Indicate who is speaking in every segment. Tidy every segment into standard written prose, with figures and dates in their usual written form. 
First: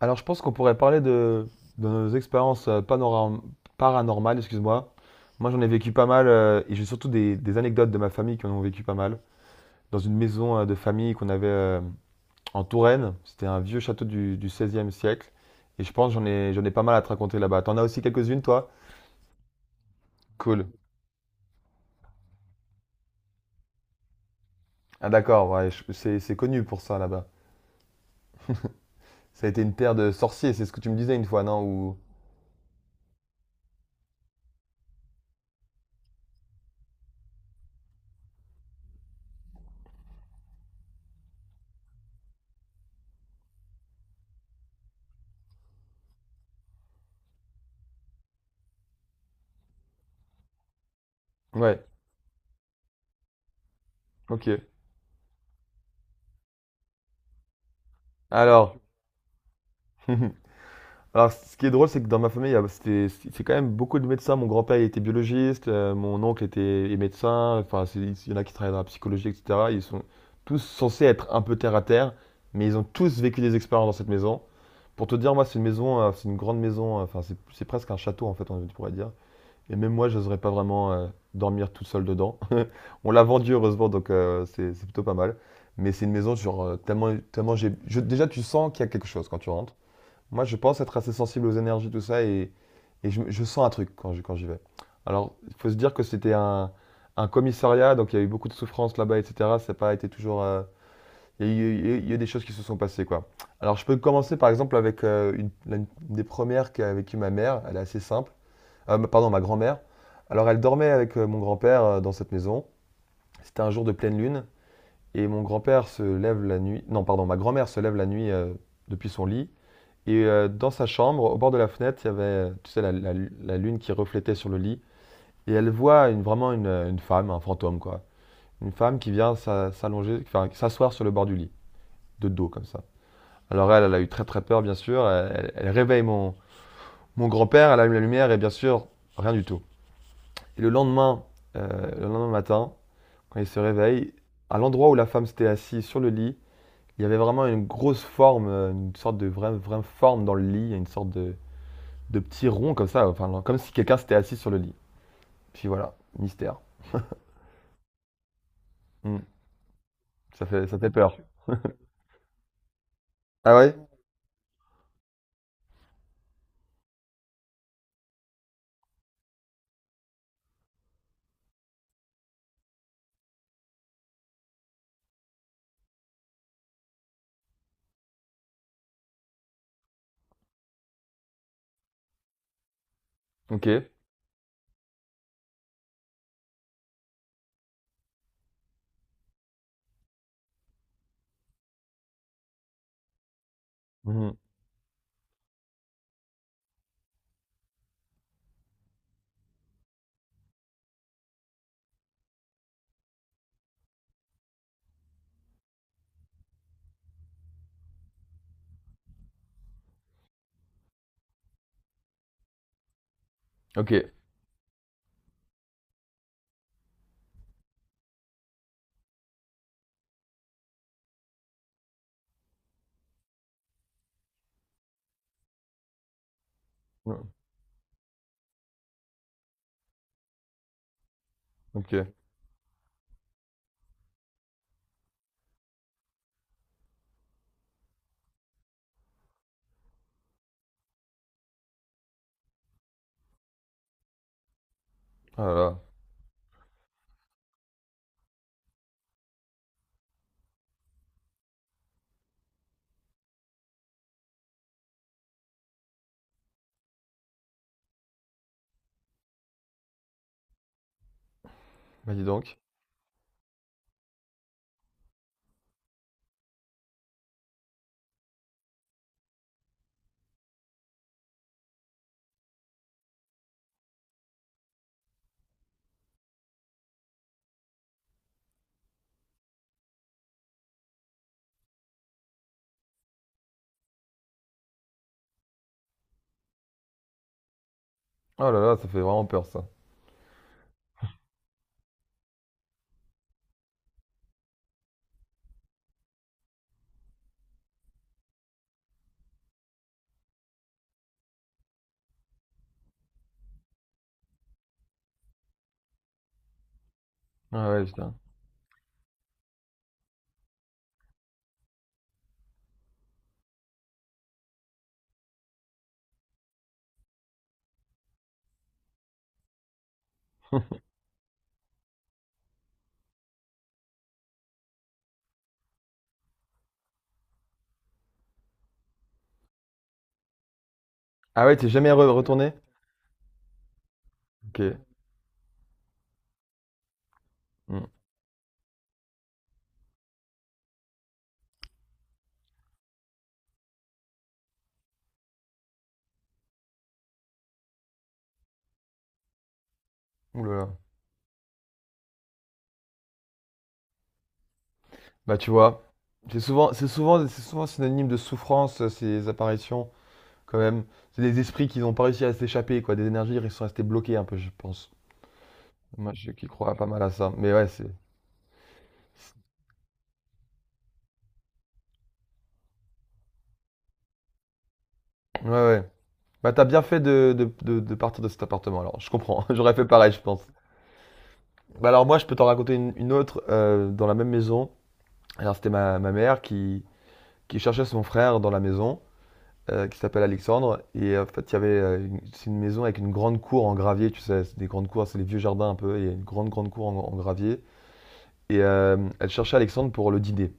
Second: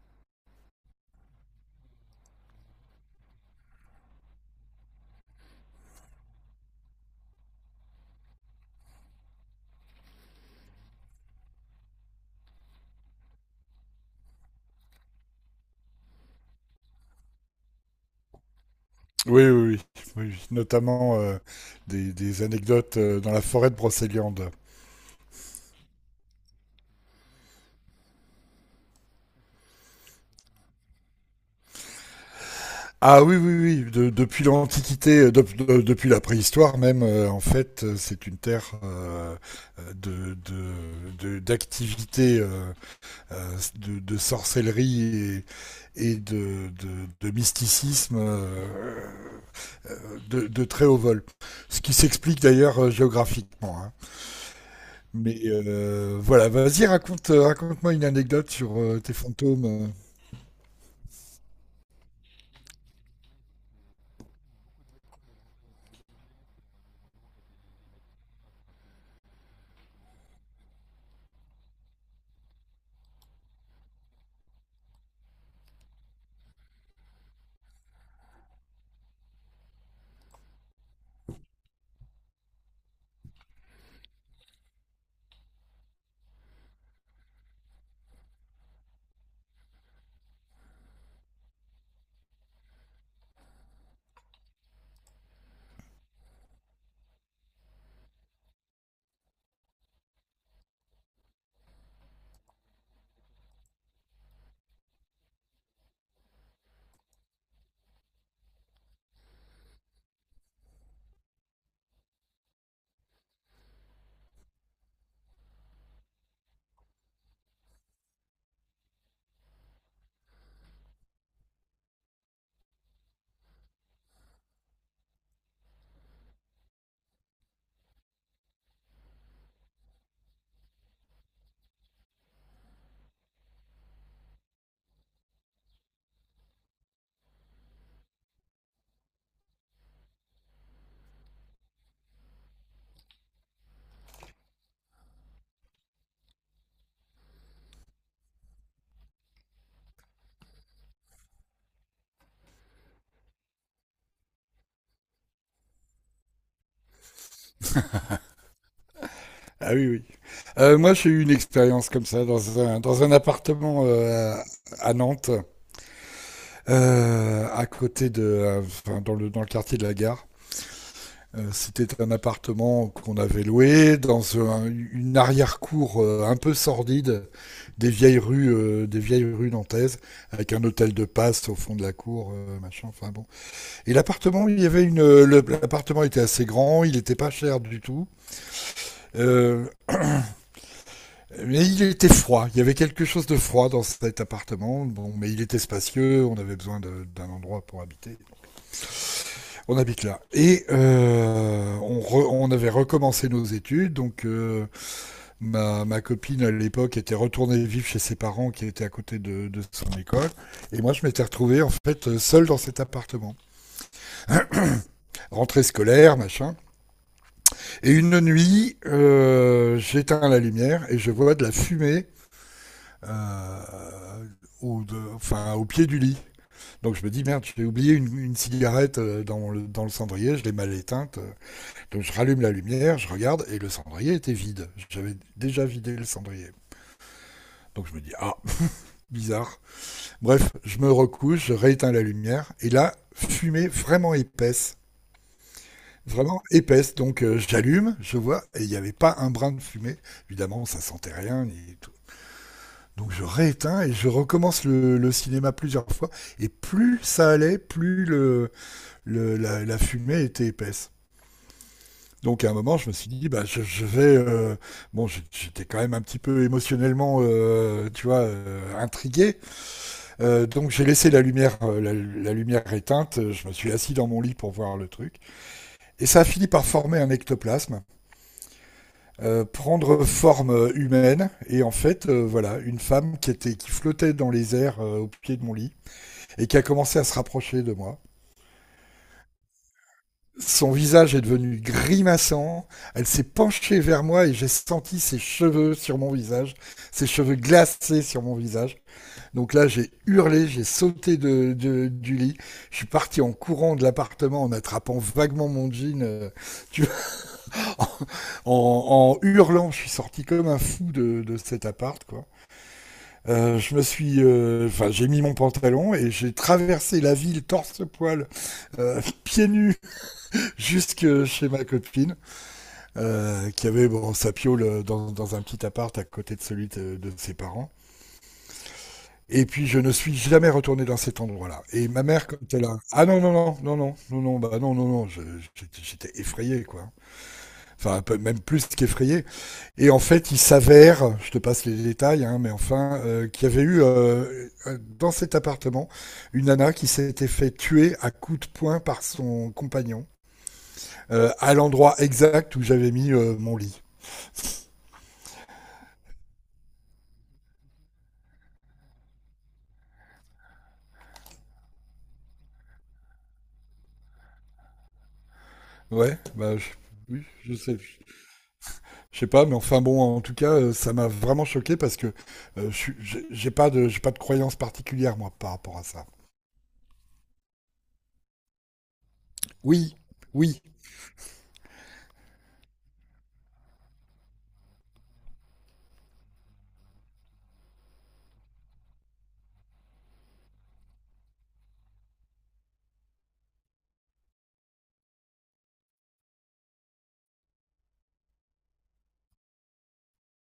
Speaker 1: Alors, je pense qu'on pourrait parler de nos expériences paranormales, excuse-moi. Moi, j'en ai vécu pas mal, et j'ai surtout des anecdotes de ma famille qui en ont vécu pas mal. Dans une maison de famille qu'on avait en Touraine, c'était un vieux château du XVIe siècle, et je pense que j'en ai pas mal à te raconter là-bas. T'en as aussi quelques-unes, toi?
Speaker 2: Oui, oui, oui. Oui. Oui.
Speaker 1: Cool.
Speaker 2: Notamment anecdotes dans la forêt de Brocéliande.
Speaker 1: Ah d'accord, ouais, c'est connu pour ça là-bas. Ça a été une terre de sorciers, c'est ce que tu me disais une fois, non?
Speaker 2: Ah oui, oui, oui. Depuis l'Antiquité, depuis la préhistoire même, en fait, c'est une terre d'activité, de sorcellerie et, et de mysticisme de très haut vol. Ce
Speaker 1: Ouais,
Speaker 2: qui s'explique d'ailleurs géographiquement, hein.
Speaker 1: ok.
Speaker 2: Mais voilà, vas-y, raconte, raconte-moi une anecdote
Speaker 1: Alors...
Speaker 2: sur tes fantômes.
Speaker 1: Alors, ce qui est drôle, c'est que dans ma famille, c'est quand même beaucoup de médecins. Mon grand-père, il était biologiste, mon oncle était est médecin. Enfin, il y en a qui travaillent dans la psychologie, etc. Ils sont tous censés être un peu terre à terre, mais ils ont tous vécu des expériences dans cette maison. Pour te dire, moi, c'est une maison, c'est une grande maison. Enfin, c'est presque un château, en fait, on pourrait dire. Et même moi, je n'oserais pas vraiment dormir tout seul dedans. On l'a vendu, heureusement, donc c'est plutôt pas mal. Mais c'est une maison, genre, tellement, tellement déjà, tu sens qu'il y a quelque chose quand tu rentres. Moi, je pense être assez sensible aux énergies, tout ça, et je sens un truc quand j'y vais. Alors, il faut se dire que c'était un commissariat, donc il y a eu beaucoup de souffrances là-bas, etc. Ça n'a pas été toujours. Il y a eu des choses qui se sont passées, quoi. Alors, je peux commencer par exemple avec une des premières qu'a vécu ma mère. Elle est assez simple. Pardon, ma grand-mère. Alors, elle dormait avec mon grand-père dans cette maison. C'était un jour de pleine lune, et mon grand-père se lève la nuit. Non, pardon, ma grand-mère se lève la nuit depuis son lit et dans sa chambre, au bord de la fenêtre, il y avait, tu sais, la lune qui reflétait sur le lit. Et elle voit vraiment une femme, un fantôme, quoi. Une femme qui vient s'allonger, enfin, s'asseoir sur le bord du lit, de dos, comme ça. Alors elle, a eu très très peur, bien sûr. Elle réveille mon grand-père, elle allume la lumière, et bien sûr, rien du tout. Et le lendemain, matin, quand il se réveille, à l'endroit où la femme s'était assise sur le lit, il y avait vraiment une grosse forme, une sorte de vraie, vraie forme dans le lit, une sorte de petits ronds comme ça, enfin, comme si quelqu'un s'était assis sur le lit. Puis voilà, mystère. Hmm.
Speaker 2: Ah oui, oui.
Speaker 1: Ça fait, ça fait
Speaker 2: Moi, j'ai
Speaker 1: peur.
Speaker 2: eu une expérience comme ça dans un
Speaker 1: Ah ouais?
Speaker 2: appartement à Nantes, enfin, dans le quartier de la gare. C'était un appartement qu'on avait loué dans une arrière-cour un peu sordide, des vieilles rues nantaises, avec un hôtel de passe au fond de la cour, machin. Enfin bon.
Speaker 1: Ok.
Speaker 2: Et l'appartement, il y avait une, le- l'appartement était assez grand, il n'était pas cher du tout. Euh, mais il était froid. Il y avait quelque chose de froid dans cet
Speaker 1: Mhm.
Speaker 2: appartement. Bon, mais il était spacieux, on avait besoin d'un endroit pour habiter. On habite là. Et on avait recommencé nos études, donc ma copine à l'époque était retournée vivre chez ses parents qui étaient à côté de son école, et moi je m'étais retrouvé en fait seul dans cet appartement,
Speaker 1: Ok.
Speaker 2: rentrée scolaire, machin. Et une nuit, j'éteins la lumière et je vois de la fumée euh, enfin, au pied du lit. Donc je me dis,
Speaker 1: Hmm.
Speaker 2: merde, j'ai oublié une cigarette dans le cendrier, je l'ai mal éteinte.
Speaker 1: Ok.
Speaker 2: Donc je rallume la lumière, je regarde et le cendrier était vide. J'avais déjà vidé le cendrier. Donc je me dis, ah, bizarre. Bref, je me recouche, je rééteins la lumière et là, fumée vraiment épaisse.
Speaker 1: Ah là là.
Speaker 2: Vraiment épaisse. Donc j'allume, je vois, et il n'y avait pas un brin de fumée. Évidemment, ça sentait rien ni tout. Donc je rééteins et je recommence le cinéma plusieurs fois. Et plus ça allait, plus la fumée était épaisse.
Speaker 1: Bah dis
Speaker 2: Donc à un
Speaker 1: donc.
Speaker 2: moment, je me suis dit, bah, je vais... Bon, j'étais quand même un petit peu émotionnellement, tu vois, intrigué. Donc j'ai laissé la lumière, lumière éteinte. Je me suis assis dans mon lit pour voir le truc. Et ça a fini par former un ectoplasme, prendre forme humaine, et en fait voilà, une femme qui était, qui flottait dans les airs au pied de mon lit et qui a commencé à se rapprocher de moi.
Speaker 1: Oh là là, ça fait vraiment peur ça.
Speaker 2: Son visage est devenu grimaçant, elle s'est penchée vers moi et j'ai senti ses cheveux sur mon visage, ses cheveux glacés sur mon visage. Donc là, j'ai hurlé, j'ai sauté du lit, je suis parti en courant de l'appartement en attrapant vaguement mon jean, tu vois,
Speaker 1: Ah ouais, putain.
Speaker 2: en hurlant, je suis sorti comme un fou de cet appart, quoi. Enfin, j'ai mis mon pantalon et j'ai traversé la ville torse-poil, pieds nus, jusque chez ma copine, qui avait bon, sa piole dans un petit appart à côté de celui de ses parents. Et puis, je ne suis jamais retourné dans cet
Speaker 1: Ah ouais,
Speaker 2: endroit-là.
Speaker 1: t'es
Speaker 2: Et
Speaker 1: jamais
Speaker 2: ma mère, quand
Speaker 1: retourné?
Speaker 2: elle a... Ah non, non, non, non, non, non, non, bah
Speaker 1: Ok.
Speaker 2: non, non, non, j'étais j'étais effrayé, quoi.
Speaker 1: Hmm.
Speaker 2: Enfin, même plus qu'effrayé. Et en fait, il s'avère, je te passe les détails, hein, mais enfin, qu'il y avait eu dans cet appartement une nana qui s'était fait tuer à coups de poing par son compagnon,
Speaker 1: Ouh là là.
Speaker 2: à l'endroit exact où j'avais mis mon lit.
Speaker 1: Bah tu vois, c'est souvent synonyme de souffrance ces apparitions quand même. C'est des esprits qui n'ont pas réussi à s'échapper quoi, des énergies ils sont restés bloqués un peu, je pense. Moi,
Speaker 2: Ouais,
Speaker 1: je qui
Speaker 2: bah
Speaker 1: crois pas mal à
Speaker 2: oui,
Speaker 1: ça. Mais ouais, c'est,
Speaker 2: je sais pas, mais enfin bon, en tout cas, ça m'a vraiment choqué parce que j'ai j'ai pas de croyance particulière moi
Speaker 1: ouais
Speaker 2: par rapport à
Speaker 1: ouais.
Speaker 2: ça.
Speaker 1: Bah, t'as bien fait de partir de cet appartement, alors. Je comprends. J'aurais fait
Speaker 2: Oui,
Speaker 1: pareil, je pense.
Speaker 2: oui,
Speaker 1: Bah, alors, moi, je peux t'en raconter une autre dans la même maison. Alors, c'était ma mère qui cherchait son frère dans la maison, qui s'appelle Alexandre. Et en fait, il y avait c'est une maison avec une grande cour en gravier, tu sais. C'est des grandes cours, c'est les vieux jardins un peu. Il y a une grande, grande cour en gravier. Et elle cherchait Alexandre pour le dîner.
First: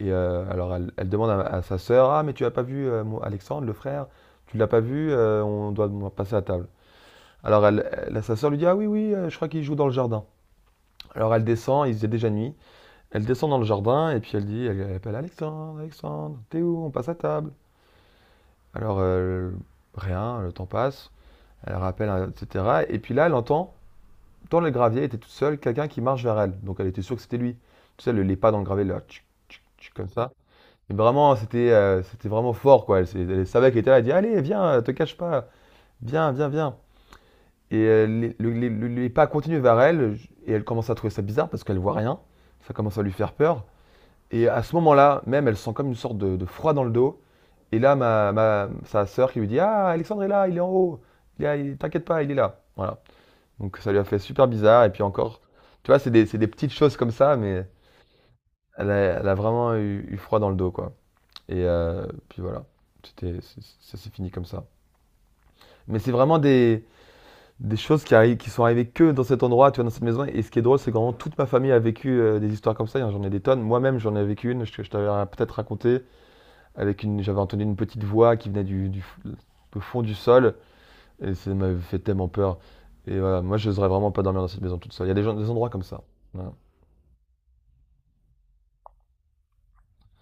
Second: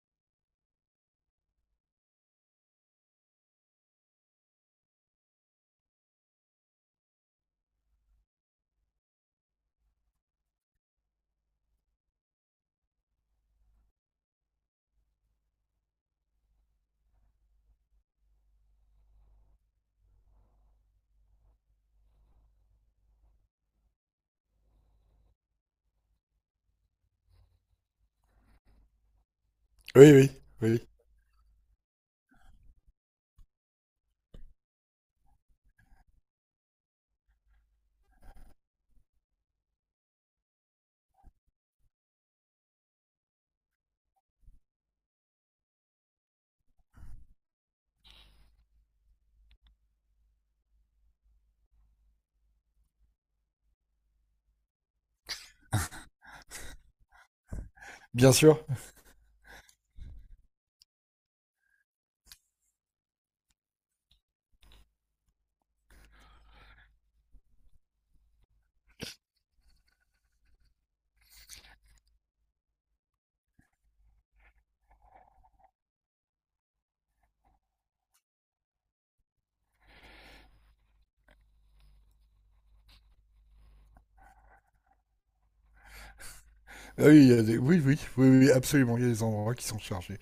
Speaker 1: Et alors, elle demande à sa sœur, Ah, mais tu as pas vu mon Alexandre, le frère? Tu l'as pas vu? On doit passer à table. Alors sa sœur lui dit Ah oui, oui, je crois qu'il joue dans le jardin. Alors elle descend, il faisait déjà nuit. Elle descend dans le jardin et puis elle dit elle appelle Alexandre, Alexandre, t'es où? On passe à table. Alors rien, le temps passe. Elle rappelle, etc. Et puis là, elle entend dans le gravier, elle était toute seule, quelqu'un qui marche vers elle. Donc elle était sûre que c'était lui. Tu sais, les pas dans le gravier, là, tchic, tchic, tchic, comme
Speaker 2: oui, oui,
Speaker 1: ça.
Speaker 2: oui,
Speaker 1: Et vraiment, c'était vraiment fort, quoi. Elle savait qu'elle était là. Elle dit Allez, viens, te cache pas. Viens, viens, viens. Et les pas continuent vers elle, et elle commence à trouver ça bizarre parce qu'elle voit rien. Ça commence à lui faire peur. Et à ce moment-là, même, elle sent comme une sorte de froid dans le dos. Et là, ma, sa sœur qui lui dit Ah, Alexandre est là, il est en haut. Il est là, T'inquiète pas, il est là. Voilà. Donc ça lui a fait super bizarre. Et puis encore, tu vois, c'est des, petites choses comme ça, mais
Speaker 2: bien sûr.
Speaker 1: elle a vraiment eu froid dans le dos, quoi. Et puis voilà, ça s'est fini comme ça. Mais c'est vraiment des choses qui arrivent, qui sont arrivées que dans cet endroit, tu vois, dans cette maison. Et ce qui est drôle, c'est que vraiment toute ma famille a vécu des histoires comme ça. J'en ai des tonnes. Moi-même, j'en ai vécu une. Je t'avais peut-être raconté. Avec une, j'avais entendu une petite voix qui venait du fond du sol. Et ça m'avait fait tellement peur. Et voilà, moi, je n'oserais vraiment pas dormir dans cette maison toute seule. Il y a des, gens, des endroits comme ça. Voilà.
Speaker 2: Ah oui, il y a des- oui, oui, oui, oui, absolument, il y a des endroits qui sont chargés.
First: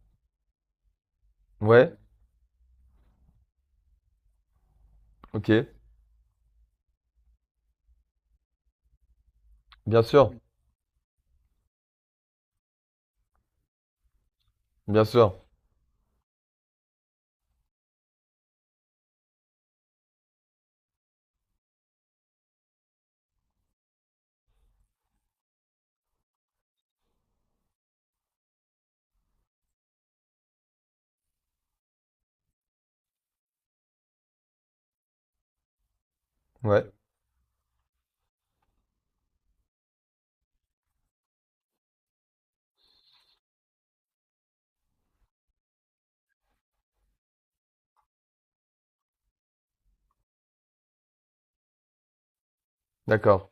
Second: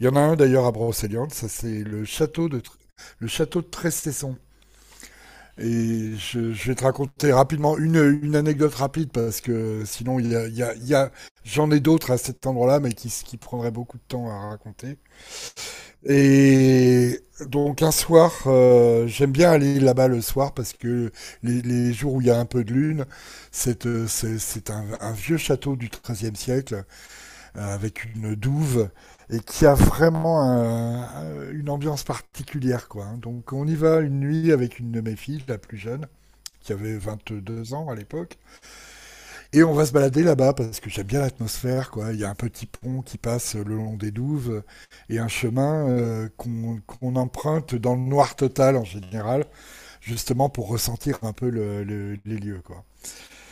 Speaker 2: Il y en a un d'ailleurs à Brocéliande, ça c'est
Speaker 1: Ouais,
Speaker 2: le château le château de Trestesson.
Speaker 1: ok.
Speaker 2: Et je vais te raconter rapidement une anecdote rapide parce que
Speaker 1: Bien
Speaker 2: sinon
Speaker 1: sûr.
Speaker 2: il y a, il y a, il y a- j'en ai d'autres à cet endroit-là, mais qui prendraient beaucoup de temps à raconter.
Speaker 1: Bien sûr.
Speaker 2: Et donc un soir, j'aime bien aller là-bas le soir parce que les jours où il y a un peu de lune, c'est un vieux château du XIIIe siècle avec une douve et qui a vraiment une ambiance particulière, quoi, hein. Donc on y va une nuit avec une de mes filles, la plus jeune, qui
Speaker 1: Ouais,
Speaker 2: avait 22 ans à l'époque, et on va se balader là-bas parce que j'aime bien l'atmosphère, quoi. Il y a un petit pont qui passe le long des douves et un chemin qu'on qu'on emprunte dans le noir total en général, justement pour ressentir un peu les lieux, quoi.
Speaker 1: d'accord.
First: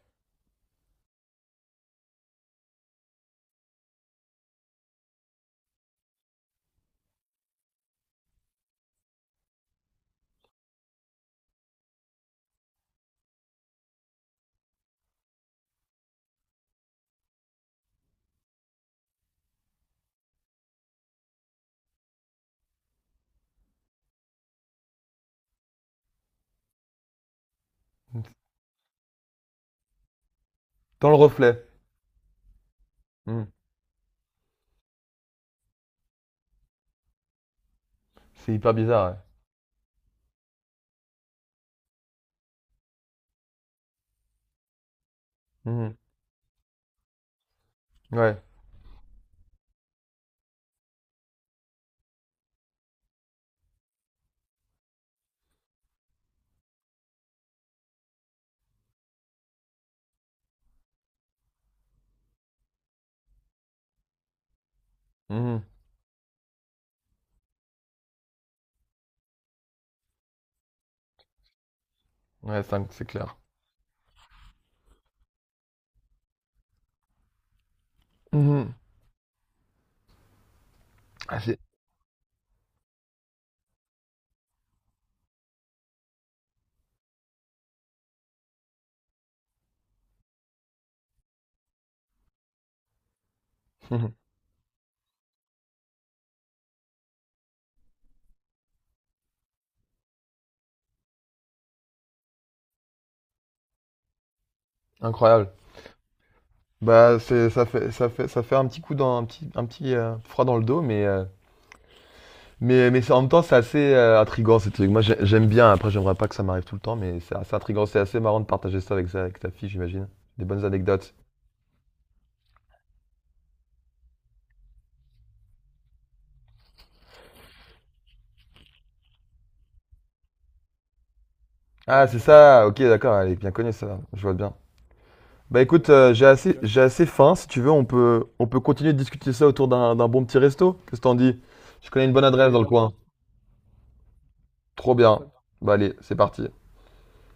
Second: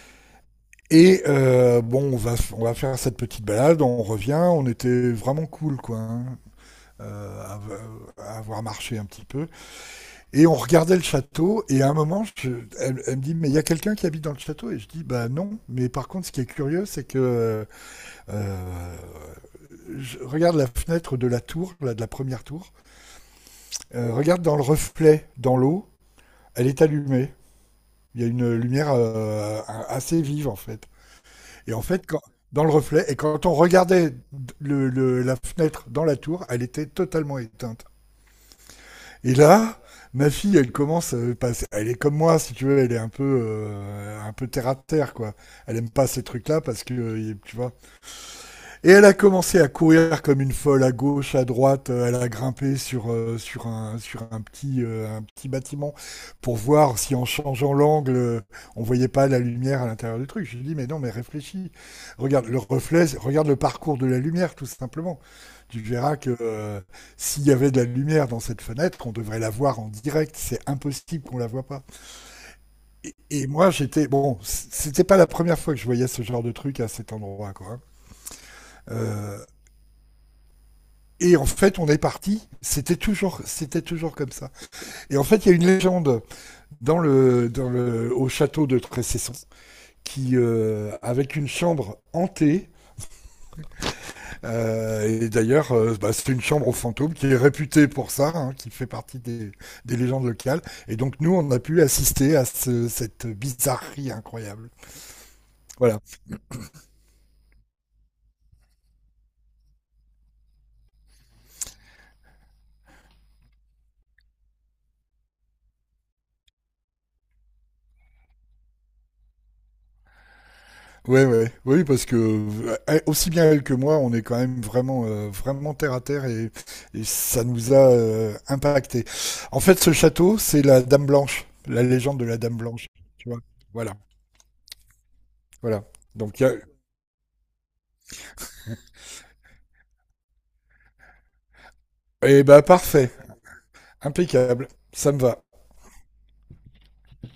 Speaker 2: Et bon, on va faire cette petite balade, on revient, on était vraiment cool, quoi, hein, à, à avoir marché un petit peu. Et on regardait le château, et à un moment, elle, elle me dit, mais il y a quelqu'un qui habite dans le château. Et je dis, bah non, mais par contre, ce qui est curieux, c'est que... euh, je regarde la fenêtre de la tour, là, de la première tour. Regarde dans le reflet, dans l'eau, elle est allumée. Il y a une lumière assez vive en fait.
Speaker 1: Dans le reflet.
Speaker 2: Et en fait, quand, dans le reflet, et
Speaker 1: Hmm.
Speaker 2: quand on regardait la fenêtre dans la tour, elle était totalement éteinte.
Speaker 1: C'est hyper bizarre.
Speaker 2: Et là, ma fille, elle commence, elle est comme moi, si tu veux, elle est un peu terre à terre, quoi.
Speaker 1: Ouais.
Speaker 2: Elle aime
Speaker 1: Mhm.
Speaker 2: pas ces trucs-là parce que, tu vois,
Speaker 1: Ouais.
Speaker 2: et elle a commencé à courir comme une folle à gauche, à droite. Elle a grimpé sur un petit, un petit bâtiment pour voir si en changeant l'angle, on voyait pas la lumière à l'intérieur du truc. Je lui ai dit, mais non, mais réfléchis. Regarde le reflet, regarde le parcours de la lumière, tout simplement.
Speaker 1: Mhm.
Speaker 2: Tu verras que s'il y avait de la lumière dans cette fenêtre, on devrait la voir en direct. C'est impossible qu'on la voit pas.
Speaker 1: Ouais, c'est clair.
Speaker 2: Et moi, j'étais... Bon, c'était pas la première fois que je voyais ce genre de truc à cet endroit, quoi, hein.
Speaker 1: Mhm.
Speaker 2: Euh, Et
Speaker 1: Ah,
Speaker 2: en fait, on est parti. C'était toujours comme ça. Et en fait, il y a une légende au château de Tressesson qui, avec une chambre hantée, et d'ailleurs, bah, c'est une chambre aux fantômes qui est réputée pour ça, hein, qui fait partie des légendes locales. Et donc, nous, on a pu assister à cette bizarrerie incroyable.
Speaker 1: Incroyable.
Speaker 2: Voilà.
Speaker 1: Bah, ça fait, ça fait un petit coup dans, un petit froid dans le dos, mais en même temps, c'est assez intriguant ces trucs. Moi, j'aime bien. Après, j'aimerais pas que ça m'arrive tout le temps, mais c'est assez intriguant. C'est assez marrant de partager ça avec ta fille, j'imagine. Des bonnes anecdotes.
Speaker 2: Ouais, ouais, oui, parce que aussi bien elle que moi, on est quand même vraiment, vraiment terre à terre, et ça nous a impacté. En fait, ce château, c'est la Dame Blanche, la
Speaker 1: Ah, c'est
Speaker 2: légende de la Dame
Speaker 1: ça. Ok,
Speaker 2: Blanche,
Speaker 1: d'accord.
Speaker 2: tu
Speaker 1: Elle est
Speaker 2: vois.
Speaker 1: bien connue,
Speaker 2: Voilà,
Speaker 1: ça. Je vois bien. Bah,
Speaker 2: voilà.
Speaker 1: écoute, j'ai
Speaker 2: Donc, il y a...
Speaker 1: assez, j'ai assez faim. Si tu veux, on peut continuer de discuter ça autour d'un bon petit resto. Qu'est-ce que t'en dis? Je connais une bonne
Speaker 2: Eh
Speaker 1: adresse dans
Speaker 2: ben,
Speaker 1: le coin.
Speaker 2: parfait, impeccable,
Speaker 1: Trop
Speaker 2: ça me
Speaker 1: bien.
Speaker 2: va.
Speaker 1: Bah, allez, c'est parti.